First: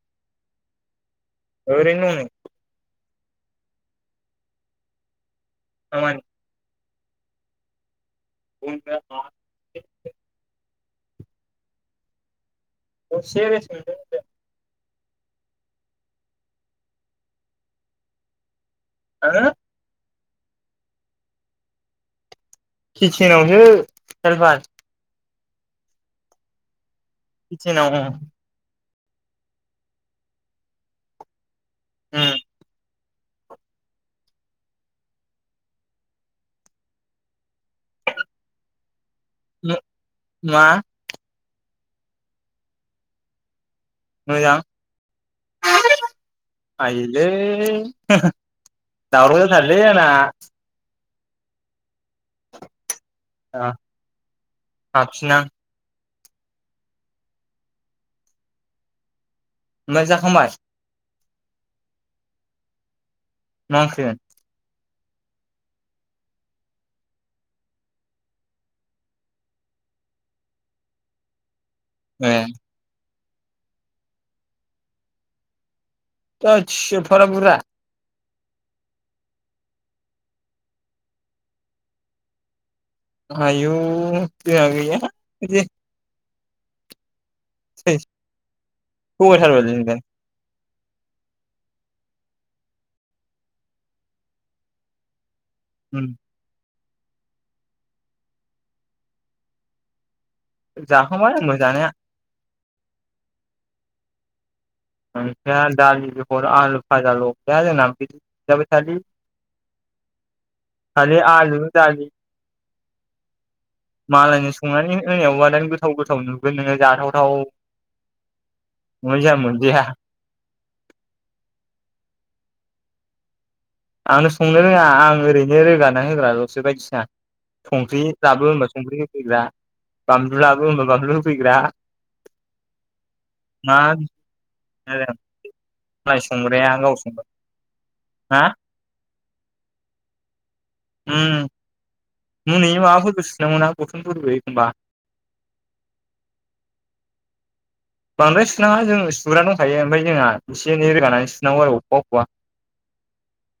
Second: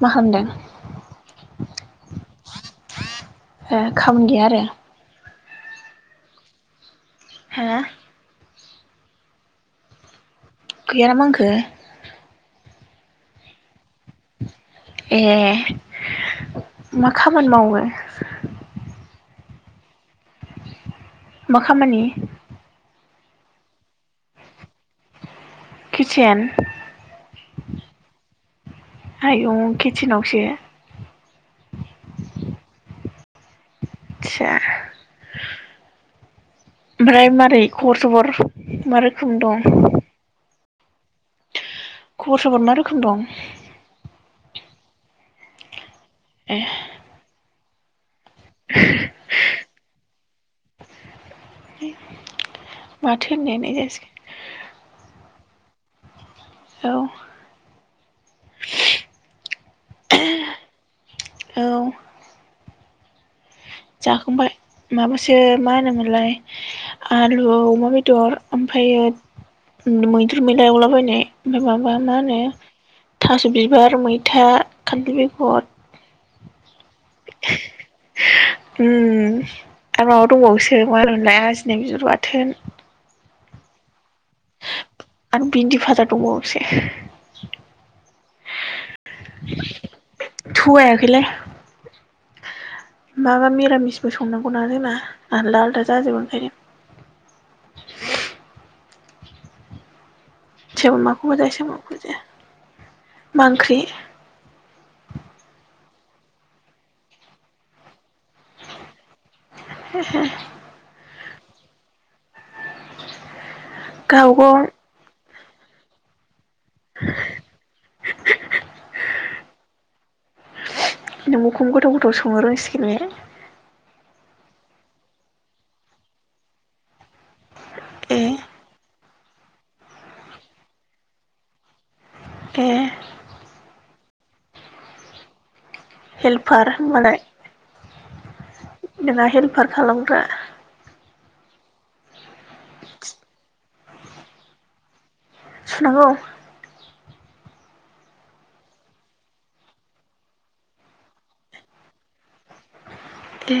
मा खालामदों? ओरैनो दङो खामानि गैया आरो [unintelligible] [unintelligible] बुं [unintelligible] [unintelligible] दसे दसेनो [unintelligible] ए मा खामानि मावो आङो मा खामानि किटचनावसो हेलफार किचेन किचेनाव [unintelligible] आय किचोनावसो [unintelligible] आदसा ओमफ्राय मारै खरबर सबर मा रोखोम दं? मा खबर सबर मा रोखोम दं? मोजां ए आयलै दावराव जाथारोलै आं ना माथो होननायालाय जायासै हाबफिनां औ ओंखाम जाखांबाय औ मा ओंख्रि जाखांबाय माबासो मा होनोमोनलाय आलु अमा बेदर ओमफ्रायो मैदुर मैला एवला बायनाय ओमफ्राय माबा मा ए होनो थास' बिबार मैथा खानथाल बेगद [unintelligible] एफाग्राब बुरजा [unintelligible] आरो माबा दंबावोसो मा होनो मोनलाया आजिनाय बिबार बाथोन आयौ जोंहा गैया आरो बिन्दि भाजा दंबावोसो थोदस थगायथारबायलै नोंदेन थगायाखैलै माबा मिरामिसबो संनांगौना जोंना आलदा आलदा जाजोबो ओंखायनो सोरबा जाखांबाय माखौबा जायो आंबो सोरबा जानाया माखौबा जाया मा ओंख्रि? ओमफ्राय [unintelligible] आलु फाजाल' बे जोंना बिदि जाबाय थायालै [unintelligible] आलु दालि [unintelligible] [unintelligible] बानो गावबागाव गोथाव गोथाव नुगोन नोंङो जाथावथाव नुनाय जायामोन नोंखौनो गोथाव गोथाव संनो रोंसिगोनल आंनो संनो रोङां आं ओरैनो रोगान होग्राल'सो बायदिसिना संख्रि ए लाबो हबा संख्रि होफैग्रा बानलु लाबो हबा बानलु होफैग्रा ए मा माइ हेल्पार संग्राया गाव संग्रा हा नोंना हेल्पार खालामग्रा मै माबाफोरबो सोनांगौा बुथोनफोरबो एखनबा सुनांगौ बांद्राय सुनाङा जों सुग्रा दंखायो ओमफ्राय जोंहा एसे एनै रोगानानै सुनांगौ आरो अबेबा अबेबा [inaudible] दे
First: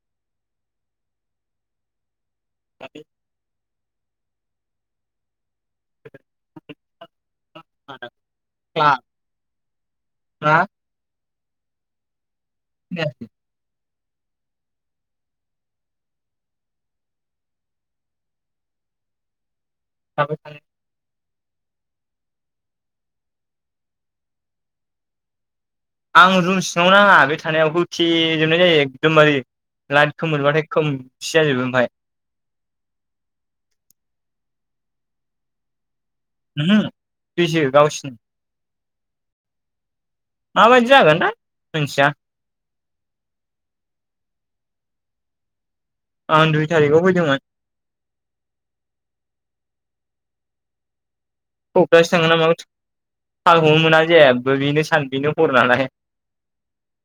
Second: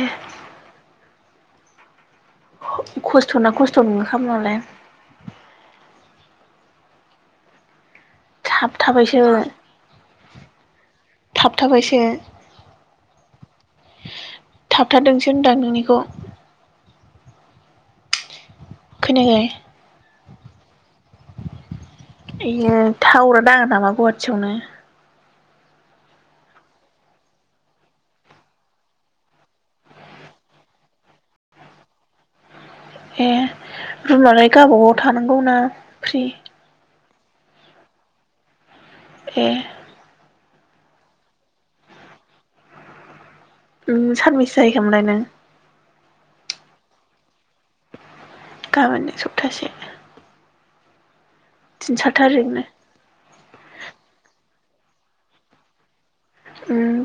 खस्थ'ना खस्थ' नंङोख नालाय आ थाबथाबायसो थाबथाबायसो गैया थाबथारादोंसो होनदां नोंनिखौ खोनाखाय आब बियो थावरा नांङा नामा गुवाहाटियावनो आं रुम सिङांवनो नाङा बे थानायाव खिजोबनाय जायो एकदमबारे लाट खोमोरबाथाय खोमसि जाजोबो ओमफफ्राय ए रुनानै गावब गाव थानांगौ ना हा बेस गावसिनि ए माबायदि जागोन दा मिथिया उम सारभिस जाहैखामलाय नों आं दुइ थारिखाव फैदोंमोन गाबोननो सप्तासे थिन क'क्राझ सात थांनो ना माबा थारिखनो हाल हमनो मोना जेबो बेनो सान बेनो हर नालाय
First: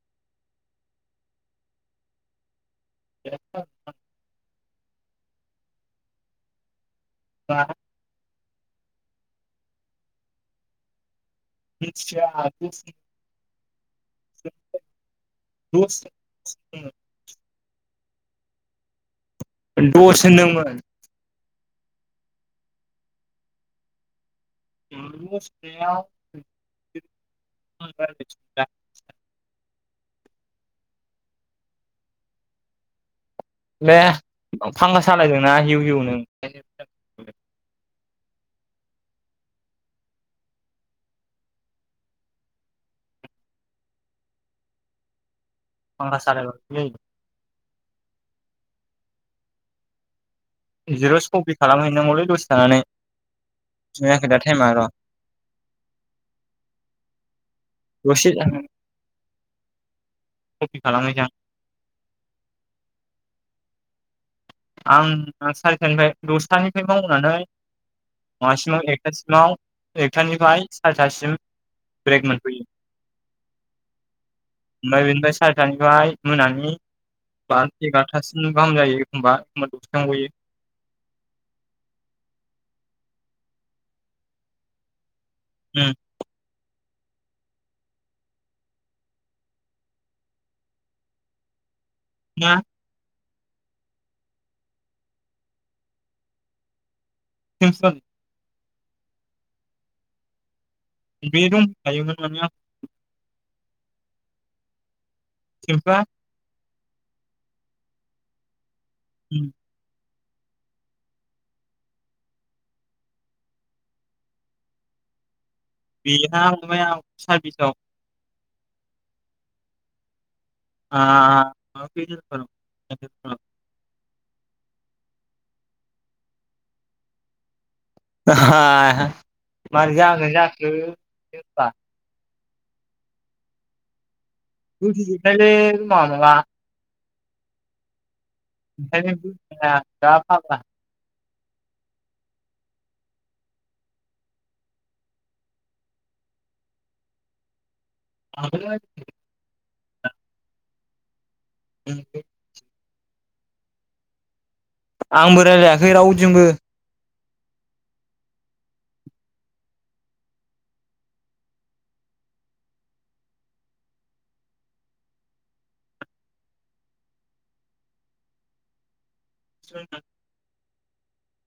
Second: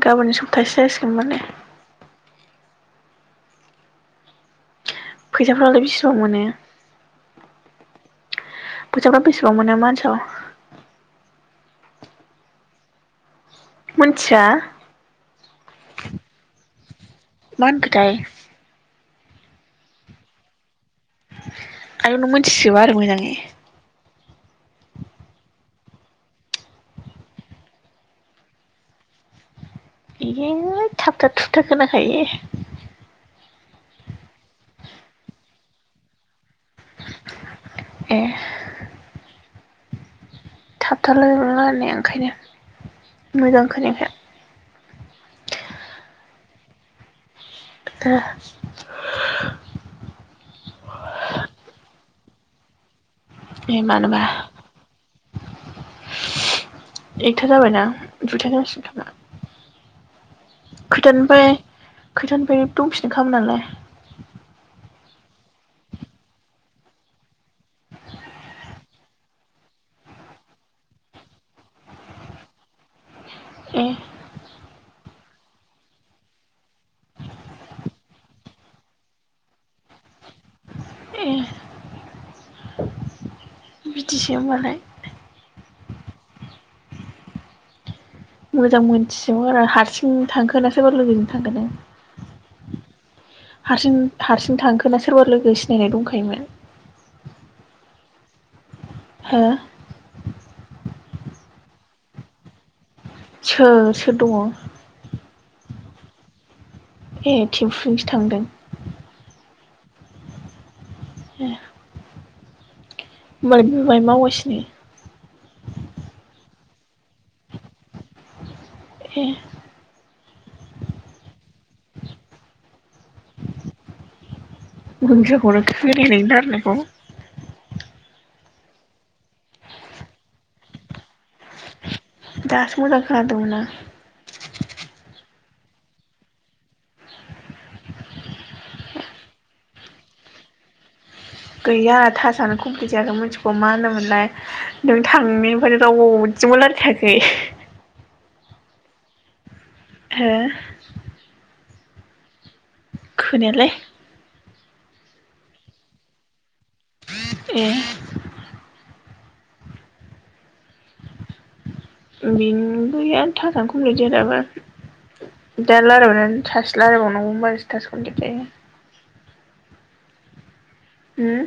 गाबोन सप्तासे जासिगोन मान ने [unintelligible] फैसाफोरालाय बेसेबां मोनो होम फैसाफ्रा बेसेबां मोनो मानसि [unintelligible] [unintelligible] मोनथिया दस मान गथायाय दस होनदोंमोन [unintelligible] [unintelligible] [unintelligible] बेयो थाबथाब थुबथा खोनाखायो बे फांखाा सालायदोंना हिउ हिउ ए थाबथारलायोबलानाया ओंखायनो मोजांखौ खाय फांगा सारायै [unintelligible] [unintelligible] जिर'सो कपि खालामहैनांगौलै लस थानानै ए मानोबा [inaudible] दाथायाइ मार' एकथा जाबायना दसे जुइथा जसिगोन खोमा। कपि खालामहैसां खैथानिफ्राय खोथानिफ्राय दंफिनो खामोन नालाय आं सारिथानिफ्राय दसथानिफ्राय मावनानै मासिमाव एकथासिमाव एकथानिफ्राय सारिथासिम ब्रेक मोनफैयो। ए ओमफ्राय बेनिफ्राय सारिथानिफ्राय मोनानि बा एगार'थासिम गाहाम जायो एखमबा एखबा दुसखांबोयो ए बिदिसो होमबालाय उम मोजां मोनथिजोबागारा हारसिं थांखोनासै बारा लोगोजों थांगोन। मा हारसिं हारसिं थांखोना सोरबा लोगो सिनायनाय दंखायोमोन। [inaudible] हो बे दंफा जायोमोन [inaudible] सोर सोर दङ। खायफा ए थिमपुजोंसो थांदों। [inaudible] [inaudible] होनोमबालाय बिबो बाहायनो मावगासिनो बेहा माबायाव सारभिसाव ए आ [unintelligible] [inaudible] हा मार जानोन जाखो दासो मोजां खोनादोंमोनां जाल मावाबा ज गैया थासानो कमप्लिट जायाखै मिथिगौ मा होनोमोनलाय नों थांनायफ्रायनो राव [inaudible] [inaudible] हो [inaudible] खोनायालै आंबो राय्लायाखै रावजोंबो। ए बिनिबो आरो थाजानो खमफलिट जाया दाबो दा लायलायबाव सासे रायलायबावनांगौ होनबो थास कमप्लिट जायो। [inaudible] होम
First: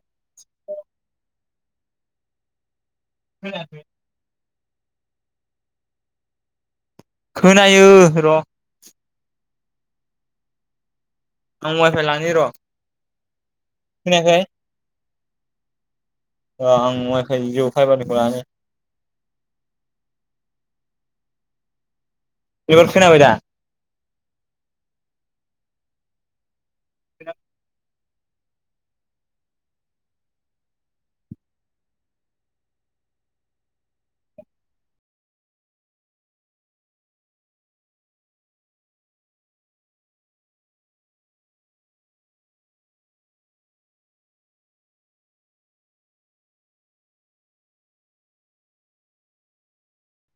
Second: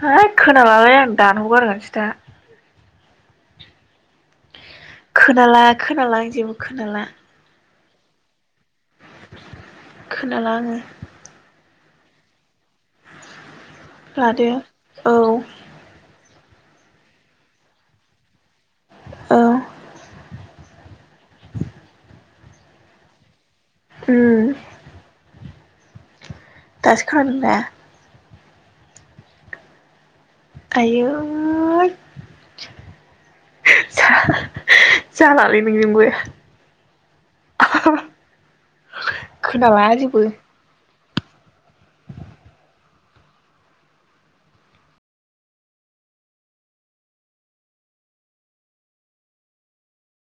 है खोनाबलाय आं दानहरगारगोनसो दा [inaudible] खोनाला खोनाला आं जेबो खोनाला खोनायो र' खोनाला आङो। आं वाइफाइ लांनि र' खोनायाखै लादो औ आं अवाइ फाइ जिअ फाइभारनिखौ लानानै औ एबार खोनाबाय दा उम दासो खोनादों दा आयै जालालै नोंजोंबो खोनाला जेबो ज [unintelligible]